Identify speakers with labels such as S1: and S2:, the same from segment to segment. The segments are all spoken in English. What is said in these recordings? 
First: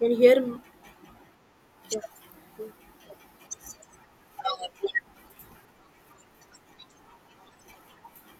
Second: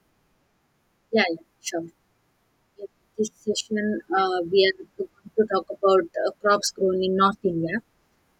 S1: And here.
S2: Yeah, yeah, sure. In this session, we are going to talk about crops grown in North India,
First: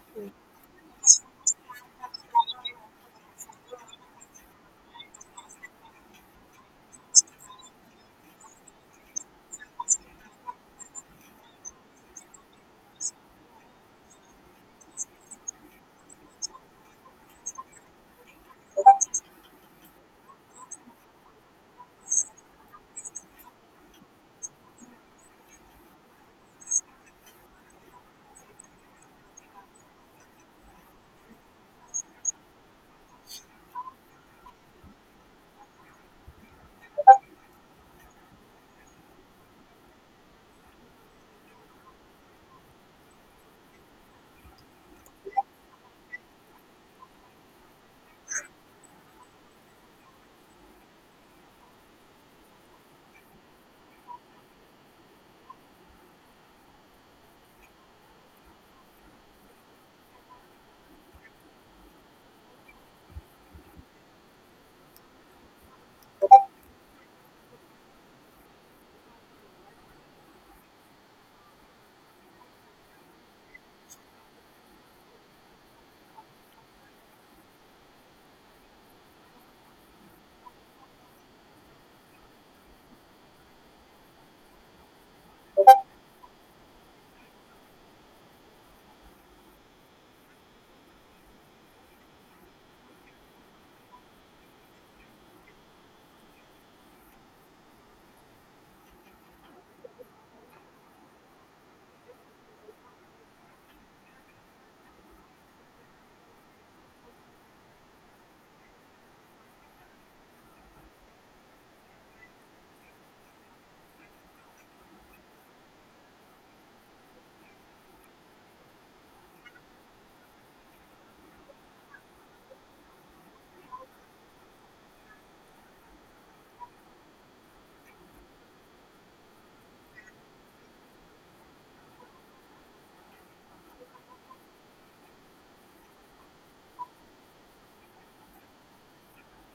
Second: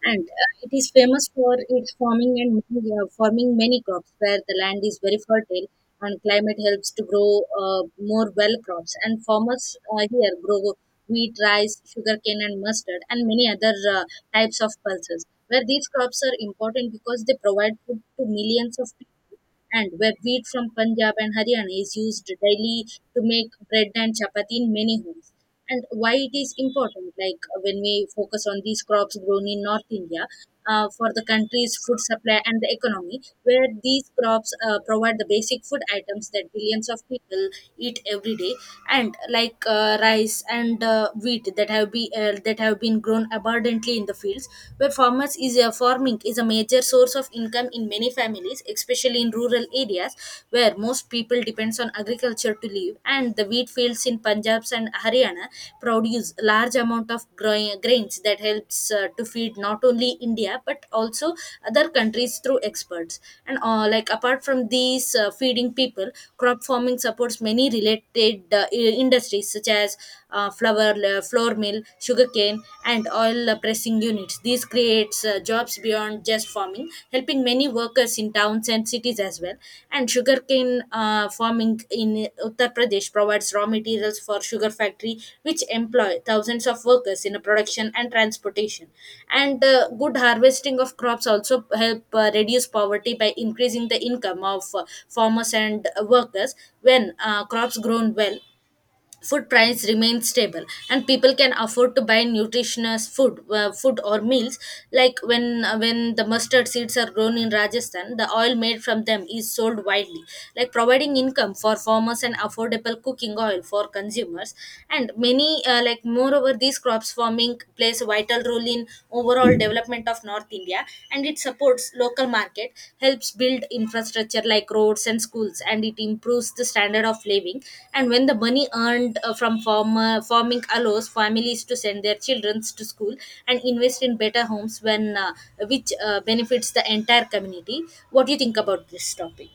S2: and it is famous for its farming and forming many crops where the land is very fertile and climate helps to grow more well crops. And farmers here grow wheat, rice, sugarcane, and mustard, and many other types of pulses. Where these crops are important because they provide food to millions of people, and where wheat from Punjab and Haryana is used daily to make bread and chapati in many homes. And why it is important, like when we focus on these crops grown in North India for the country's food supply and the economy, where these crops provide the basic food items that billions of people eat every day, and like rice and wheat that have been grown abundantly in the fields, where farmers is farming is a major source of income in many families, especially in rural areas where most people depends on agriculture to live. And the wheat fields in Punjab and Haryana produce large amount of growing grains that helps to feed not only India but also other countries through experts. And like apart from these feeding people, crop farming supports many related industries such as flour, flour mill, sugarcane, and oil pressing units. This creates jobs beyond just farming, helping many workers in towns and cities as well. And sugarcane farming in Uttar Pradesh provides raw materials for sugar factory, which employ thousands of workers in production and transportation. And good harvesting of crops also help reduce poverty by increasing the income of farmers and workers. When crops grown well, food price remains stable and people can afford to buy nutritious food or meals, like when the mustard seeds are grown in Rajasthan, the oil made from them is sold widely, like providing income for farmers and affordable cooking oil for consumers. And many like moreover, these crops farming plays a vital role in overall development of North India, and it supports local market, helps build infrastructure like roads and schools, and it improves the standard of living. And when the money earned from farmer farming allows families to send their children to school and invest in better homes, when which benefits the entire community. What do you think about this topic?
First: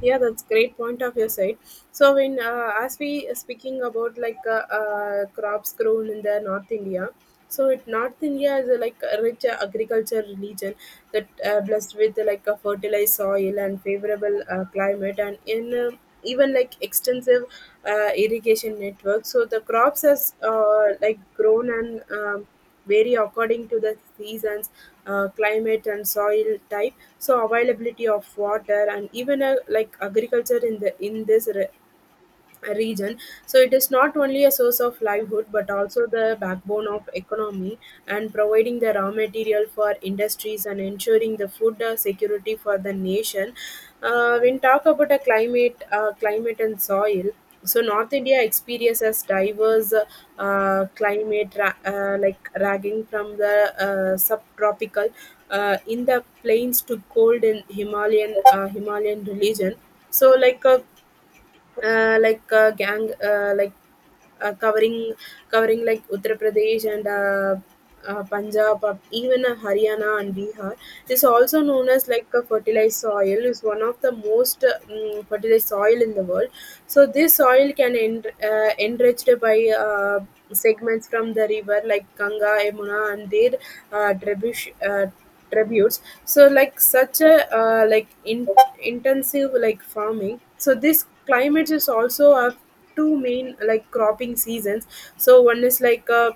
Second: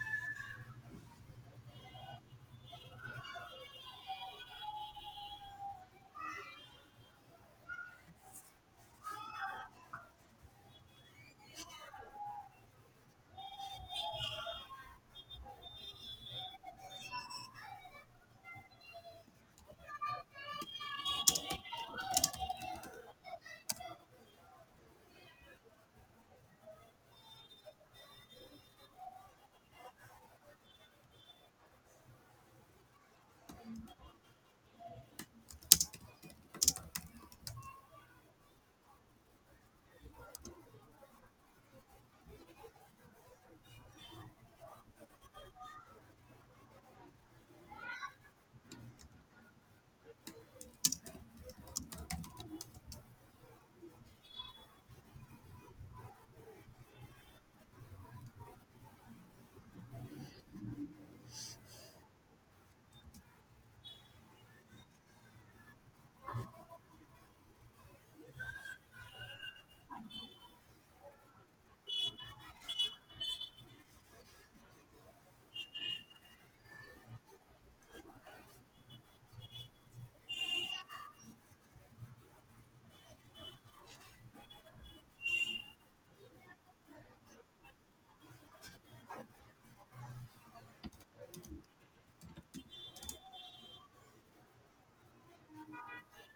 S1: Yeah, that's great point of your side. So when, as we are speaking about like crops grown in the North India. So North India is like a rich agriculture region that blessed with like a fertilized soil and favorable climate, and in even like extensive irrigation network. So the crops has like grown and vary according to the seasons, climate, and soil type. So availability of water, and even like agriculture in this region. So it is not only a source of livelihood, but also the backbone of economy, and providing the raw material for industries and ensuring the food security for the nation. Uh, when talk about a climate and soil, so North India experiences diverse climate, like ragging from the subtropical in the plains to cold in Himalayan region. So like a like gang like covering like Uttar Pradesh and Punjab, even Haryana and Bihar. This also known as like a fertilized soil is one of the most fertilized soil in the world. So this soil can enriched by segments from the river like Ganga, Yamuna, and their tributaries. Tributes, so like such a like intensive like farming. So this climate is also have two main like cropping seasons. So one is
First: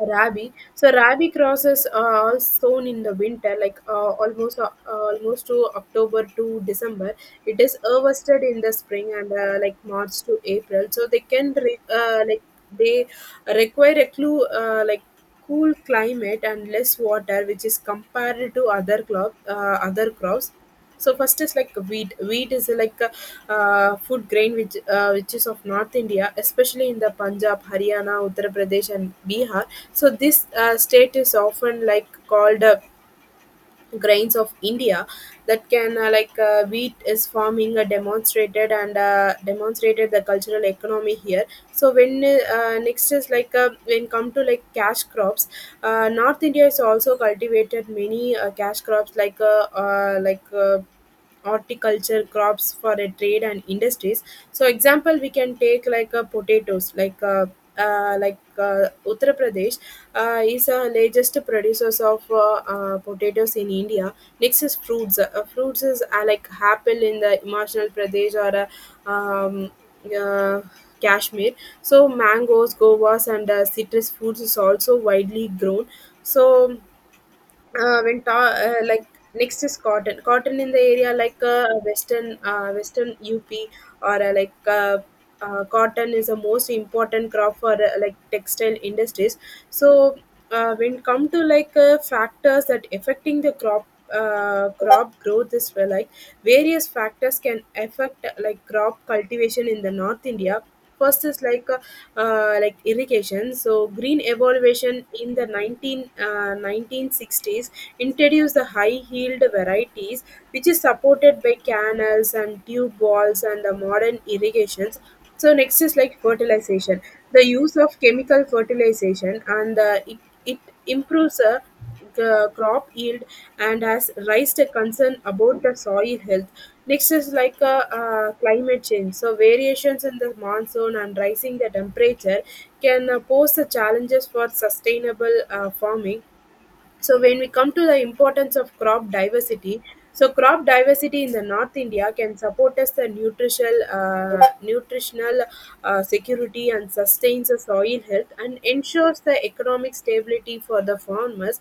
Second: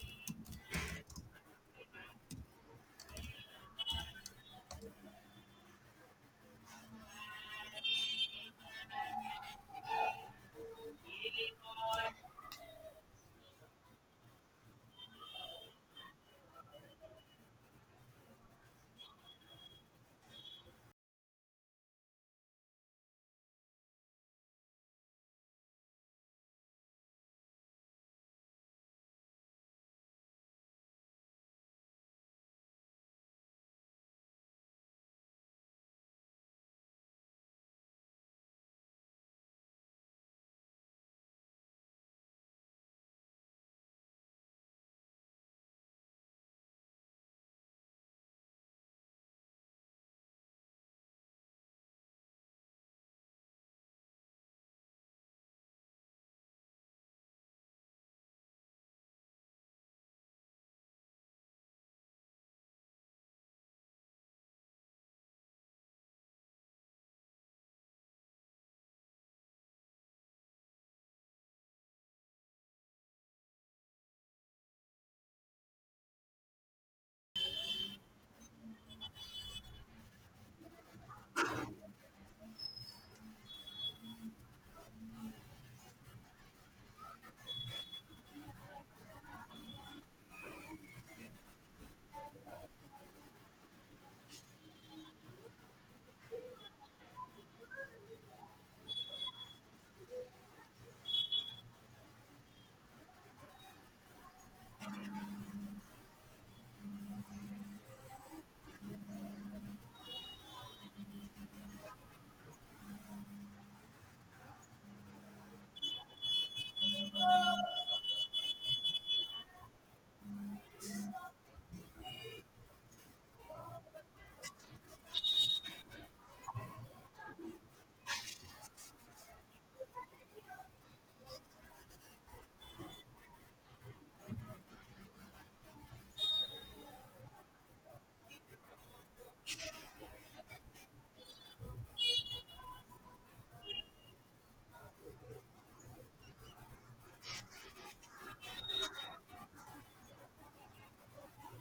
S1: Rabi. So Rabi crosses are sown in the winter, like almost to October to December. It is harvested in the spring, and like March to April. So they can re- like they require a clue like cool climate and less water, which is compared to other crops. So first is like wheat. Wheat is like a food grain which is of North India, especially in the Punjab, Haryana, Uttar Pradesh, and Bihar. So this state is often like called grains of India. That can wheat is farming demonstrated and demonstrated the cultural economy here. So when next is when come to like cash crops. Uh, North India is also cultivated many cash crops like horticulture crops for a trade and industries. So example, we can take like potatoes, like Uttar Pradesh is the largest producers of potatoes in India. Next is fruits. Fruits is like apple in the Himachal Pradesh or uh, um, uh, Kashmir. So mangoes, govas, and citrus fruits is also widely grown. So when ta- like next is cotton in the area like western up, or cotton is the most important crop for like textile industries. So when come to like factors that affecting the crop growth is well. Like various factors can affect like crop cultivation in the North India. First is like irrigation. So green evolution in the 1960s introduced the high yield varieties, which is supported by canals and tube walls and the modern irrigations. So next is like fertilization. The use of chemical fertilization and it improves the crop yield and has raised a concern about the soil health. Next is like climate change. So variations in the monsoon and rising the temperature can pose the challenges for sustainable farming. So when we come to the importance of crop diversity, so crop diversity in the North India can support us the nutritional security and sustains the soil health and ensures the economic stability for the farmers.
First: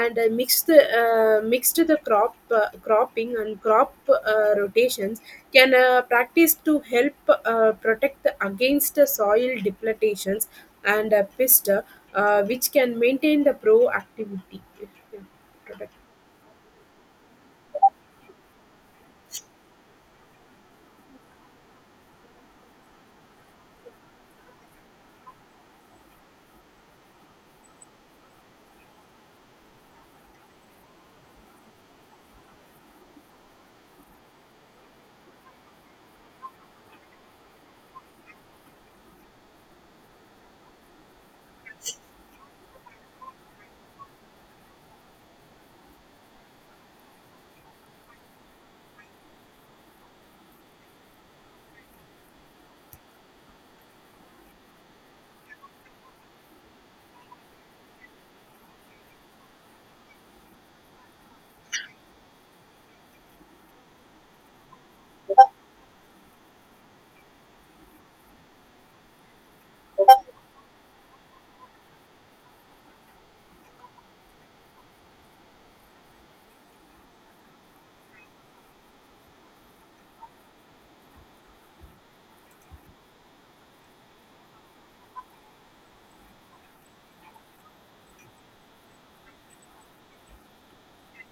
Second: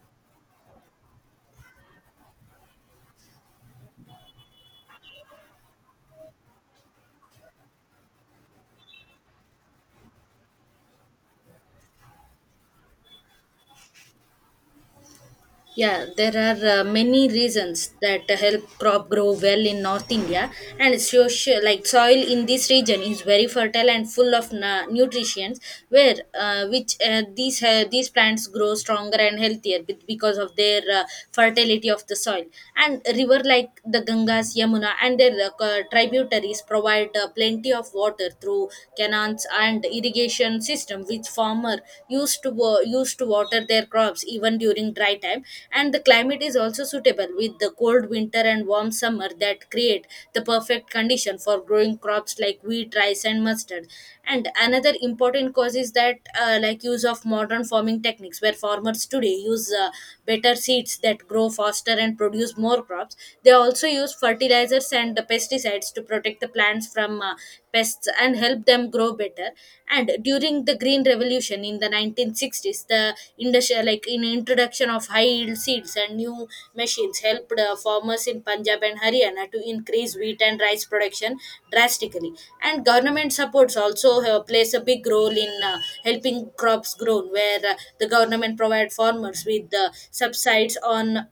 S1: And mixed the cropping and crop rotations can practice to help protect against the soil depletations and pest, which can maintain the proactivity. Yeah, product.
S2: Yeah, there are many reasons that help crop grow well in North India, and social like soil in this region is very fertile and full of nutrients, where which these plants grow stronger and healthier because of their fertility of the soil. And river like the Gangas, Yamuna, and their tributaries provide plenty of water through canals and irrigation system, which farmer used to water their crops even during dry time. And the climate is also suitable with the cold winter and warm summer that create the perfect condition for growing crops like wheat, rice, and mustard. And another important cause is that like use of modern farming techniques where farmers today use better seeds that grow faster and produce more crops. They also use fertilizers and pesticides to protect the plants from pests and help them grow better. And during the green revolution in the 1960s, the industrial like in introduction of high yield seeds and new machines helped farmers in Punjab and Haryana to increase wheat and rice production drastically. And government supports also plays a big role in helping crops grown, where the government provide farmers with subsides on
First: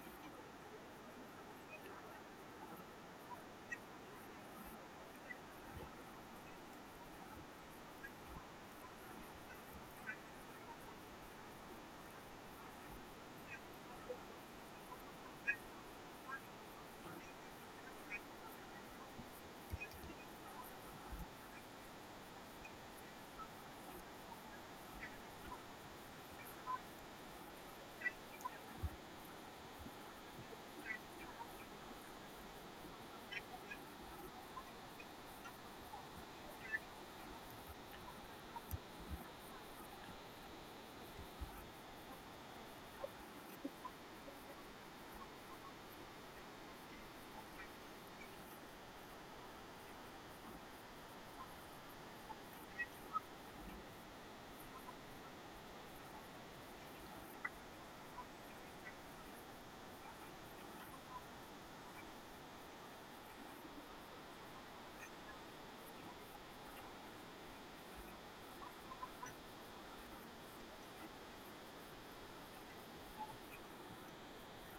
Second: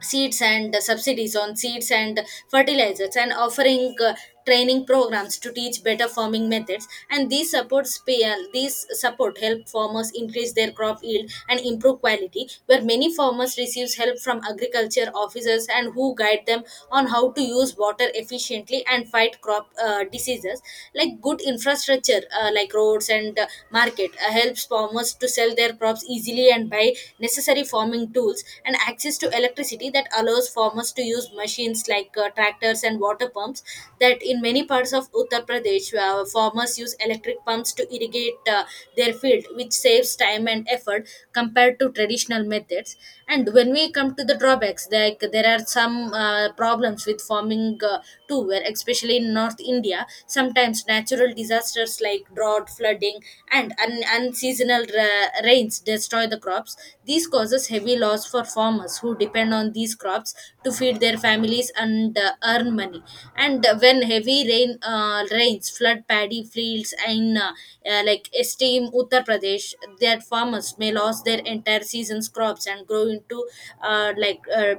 S2: seeds and subsidies on seeds and fertilizers, and offering training programs to teach better farming methods. And these support help farmers increase their crop yield and improve quality, where many farmers receives help from agriculture officers and who guide them on how to use water efficiently and fight crop diseases. Like good infrastructure like roads and market helps farmers to sell their crops easily and buy necessary farming tools, and access to electricity that allows farmers to use machines like tractors and water pumps. That in many parts of Uttar Pradesh, farmers use electric pumps to irrigate their field, which saves time and effort compared to traditional methods. And when we come to the drawbacks, like there are some problems with farming too, where especially in North India India, sometimes natural disasters like drought, flooding, and unseasonal rains destroy the crops. This causes heavy loss for farmers who depend on these crops to feed their families and earn money. And when heavy rain rains flood paddy fields in like esteem Uttar Pradesh, their farmers may lose their entire season's crops and grow into like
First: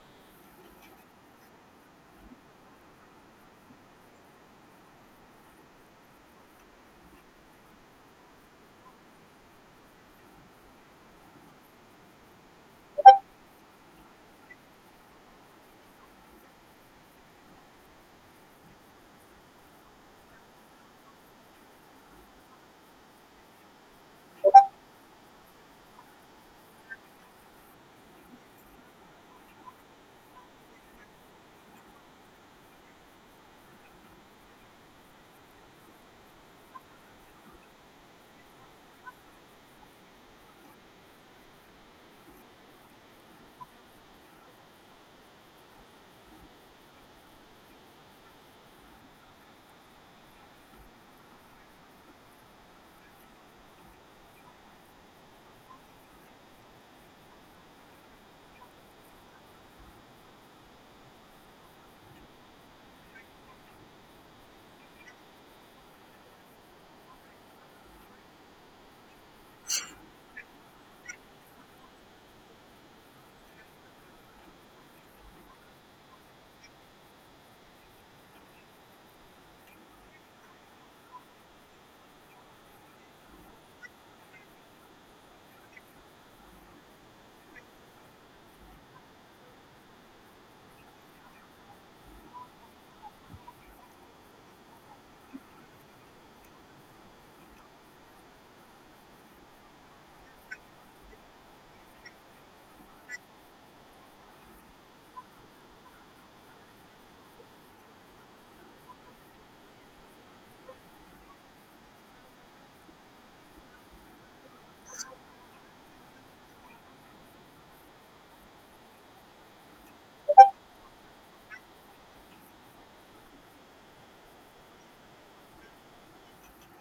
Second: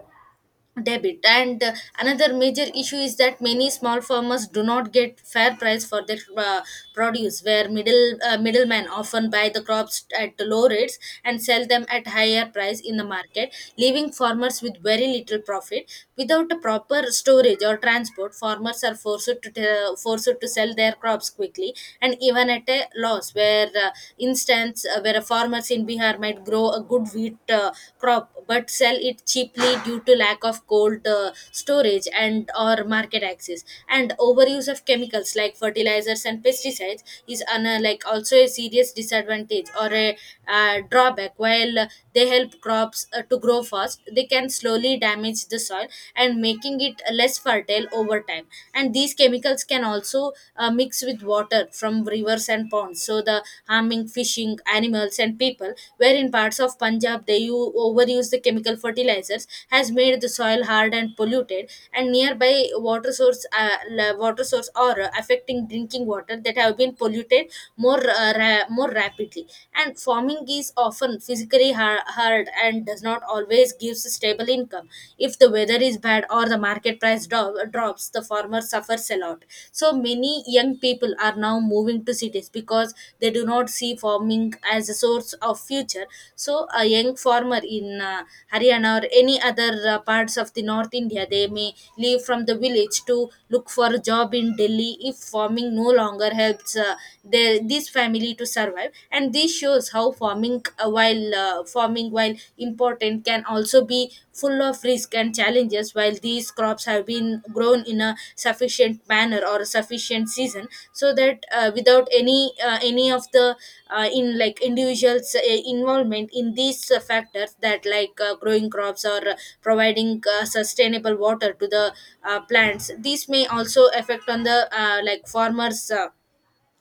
S2: debit, and another major issue is that many small farmers do not get fair price for their produce, where middlemen often buy the crops at low rates and sell them at higher price in the market, leaving farmers with very little profit. Without a proper storage or transport, farmers are forced to sell their crops quickly and even at a loss, where instance where a farmer's in Bihar might grow a good wheat crop but sell it cheaply due to lack of cold storage and or market access. And overuse of chemicals like fertilizers and pesticides is like also a serious disadvantage or a drawback. While they help crops to grow fast, they can slowly damage the soil and making it less fertile over time. And these chemicals can also mixed with water from rivers and ponds. So the harming fishing, animals, and people. Where in parts of Punjab they overuse the chemical fertilizers has made the soil hard and polluted. And nearby water source or affecting drinking water that have been polluted more rapidly. And farming is often physically hard and does not always give stable income. If the weather is bad or the market price drops, the farmer suffers a lot. So many young people are now moving to cities because they do not see farming as a source of future. So a young farmer in Haryana or any other parts of the North India, they may leave from the village to look for a job in Delhi if farming no longer helps this family to survive. And this shows how farming while important can also be full of risk and challenges, while these crops have been grown in a sufficient manner or a sufficient season, so that without any of the in like individuals involvement in these factors that like growing crops or providing sustainable water to the plants, these may also affect on the like farmers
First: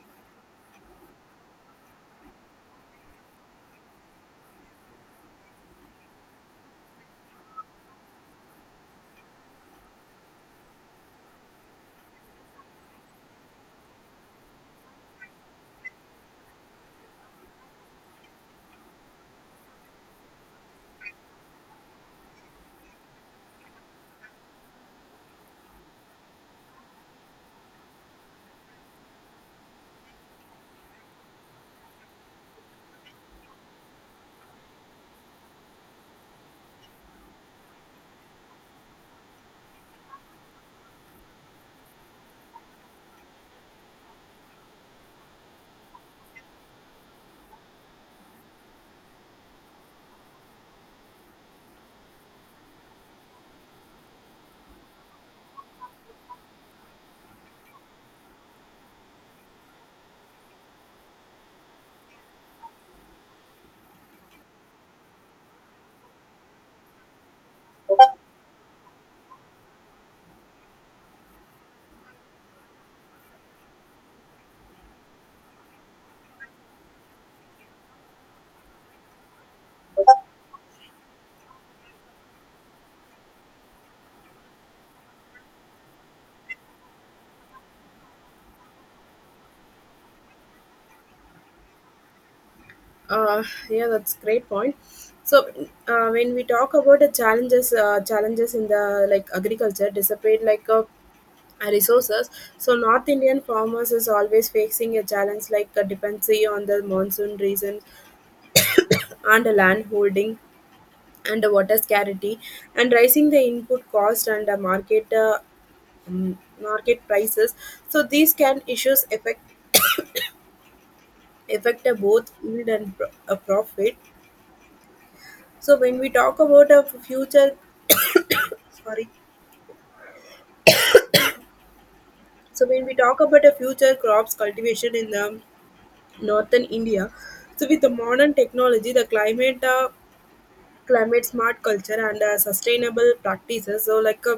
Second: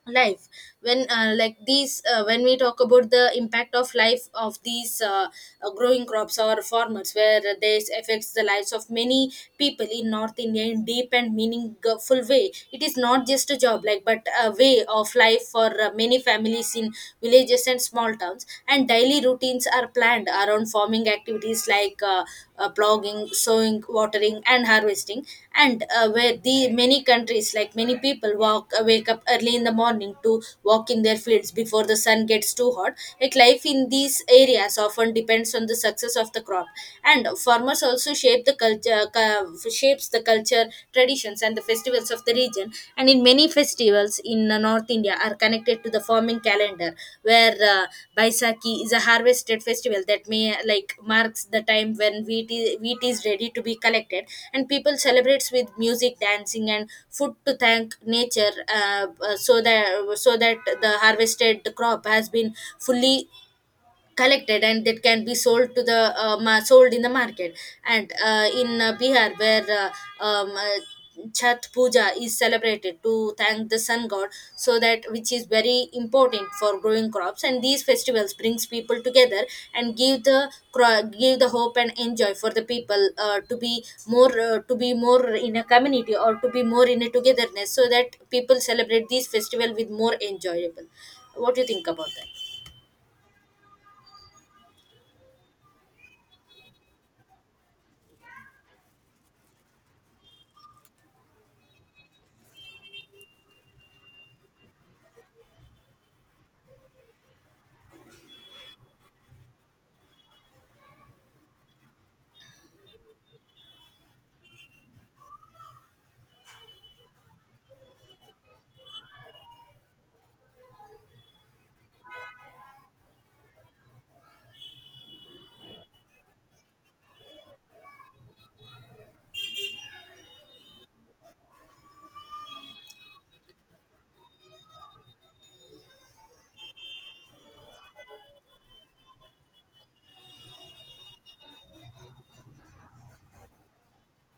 S2: life. When we talk about the impact of life of these growing crops or farmers, where this affects the lives of many people in North India in deep and meaningful way. It is not just a job, like, but a way of life for many families in villages and small towns, and daily routines are planned around farming activities like ploughing, sowing, watering, and harvesting, and where the many countries, like many people, walk wake up early in the morning to walk in their fields before the sun gets too hot. Like life in these areas often depends on the success of the crop, and farmers also shapes the culture, traditions, and the festivals of the region. And in many festivals in North India are connected to the farming calendar, where Baisakhi is a harvested festival that may like marks the time when wheat is ready to be collected. And people celebrates with music, dancing, and food to thank nature, so that the harvested crop has been fully collected and that can be sold to the sold in the market. And in Bihar, where Chhat Puja is celebrated to thank the sun god, so that which is very important for growing crops. And these festivals brings people together and give the hope and enjoy for the people to be more in a community or to be more in a togetherness, so that people celebrate these festival with more enjoyable. What do you think about that?
S1: Uh, yeah, that's great point. So when we talk about the challenges in the like agriculture dissipate like a resources. So North Indian farmers is always facing a challenge like a dependency on the monsoon reasons and the land holding and the water scarcity and rising the input cost and the market market prices. So these can issues affect both yield and profit. So when we talk about a future, sorry, so when we talk about a future crops cultivation in the northern India. So with the modern technology, the climate smart culture and sustainable practices. So like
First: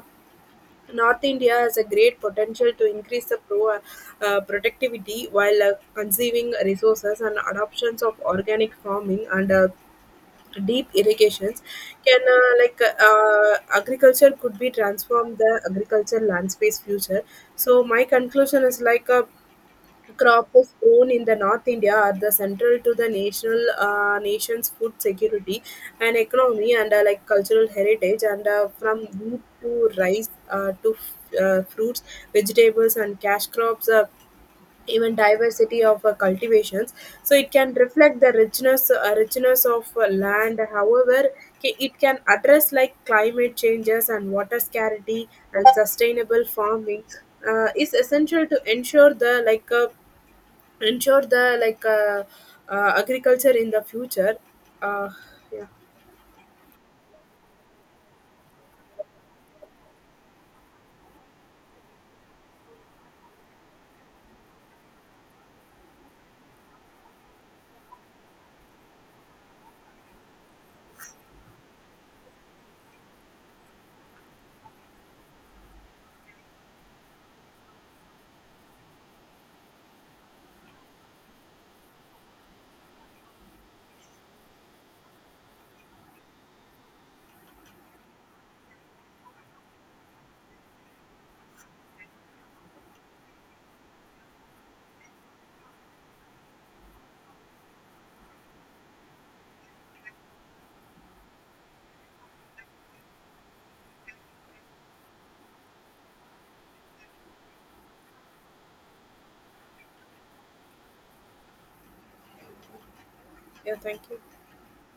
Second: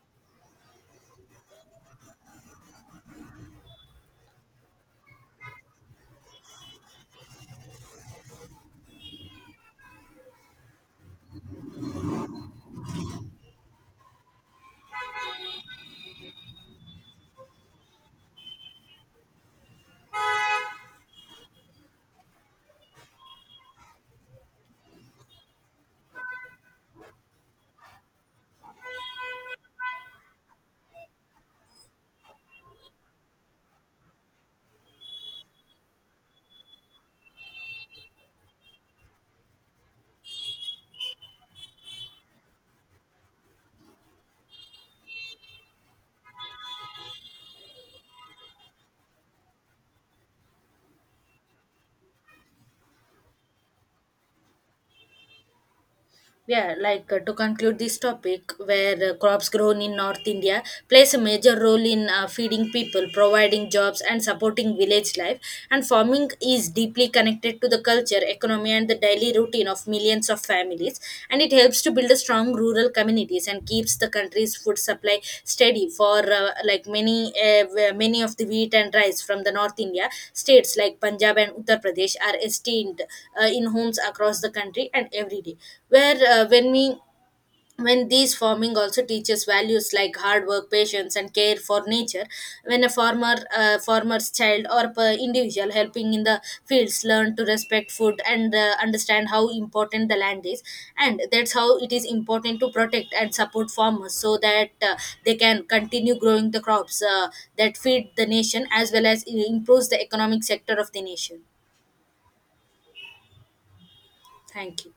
S1: North India has a great potential to increase the productivity while conserving resources and adoptions of organic farming and deep irrigations can agriculture could be transformed the agriculture land space future. So my conclusion is crop of corn in the North India are the central to the national nation's food security and economy, and like cultural heritage, and from wheat to rice to fruits, vegetables, and cash crops, even diversity of cultivations. So it can reflect the richness of land. However, it can address like climate changes and water scarcity, and sustainable farming is essential to ensure the agriculture in the future. uh, yeah.
S2: Yeah, like to conclude this topic, where crops grown in North India plays a major role in feeding people, providing jobs, and supporting village life. And farming is deeply connected to the culture, economy, and the daily routine of millions of families. And it helps to build a strong rural communities and keeps the country's food supply steady for like many where many of the wheat and rice from the North India states like Punjab and Uttar Pradesh are esteemed in homes across the country and every day, where when these farming also teaches values like hard work, patience, and care for nature. When a farmer's child or per individual helping in the fields learn to respect food and understand how important the land is, and that's how it is important to protect and support farmers so that they can continue growing the crops that feed the nation as well as improves the economic sector of the nation.
S1: Yeah, thank you.
S2: Thank you.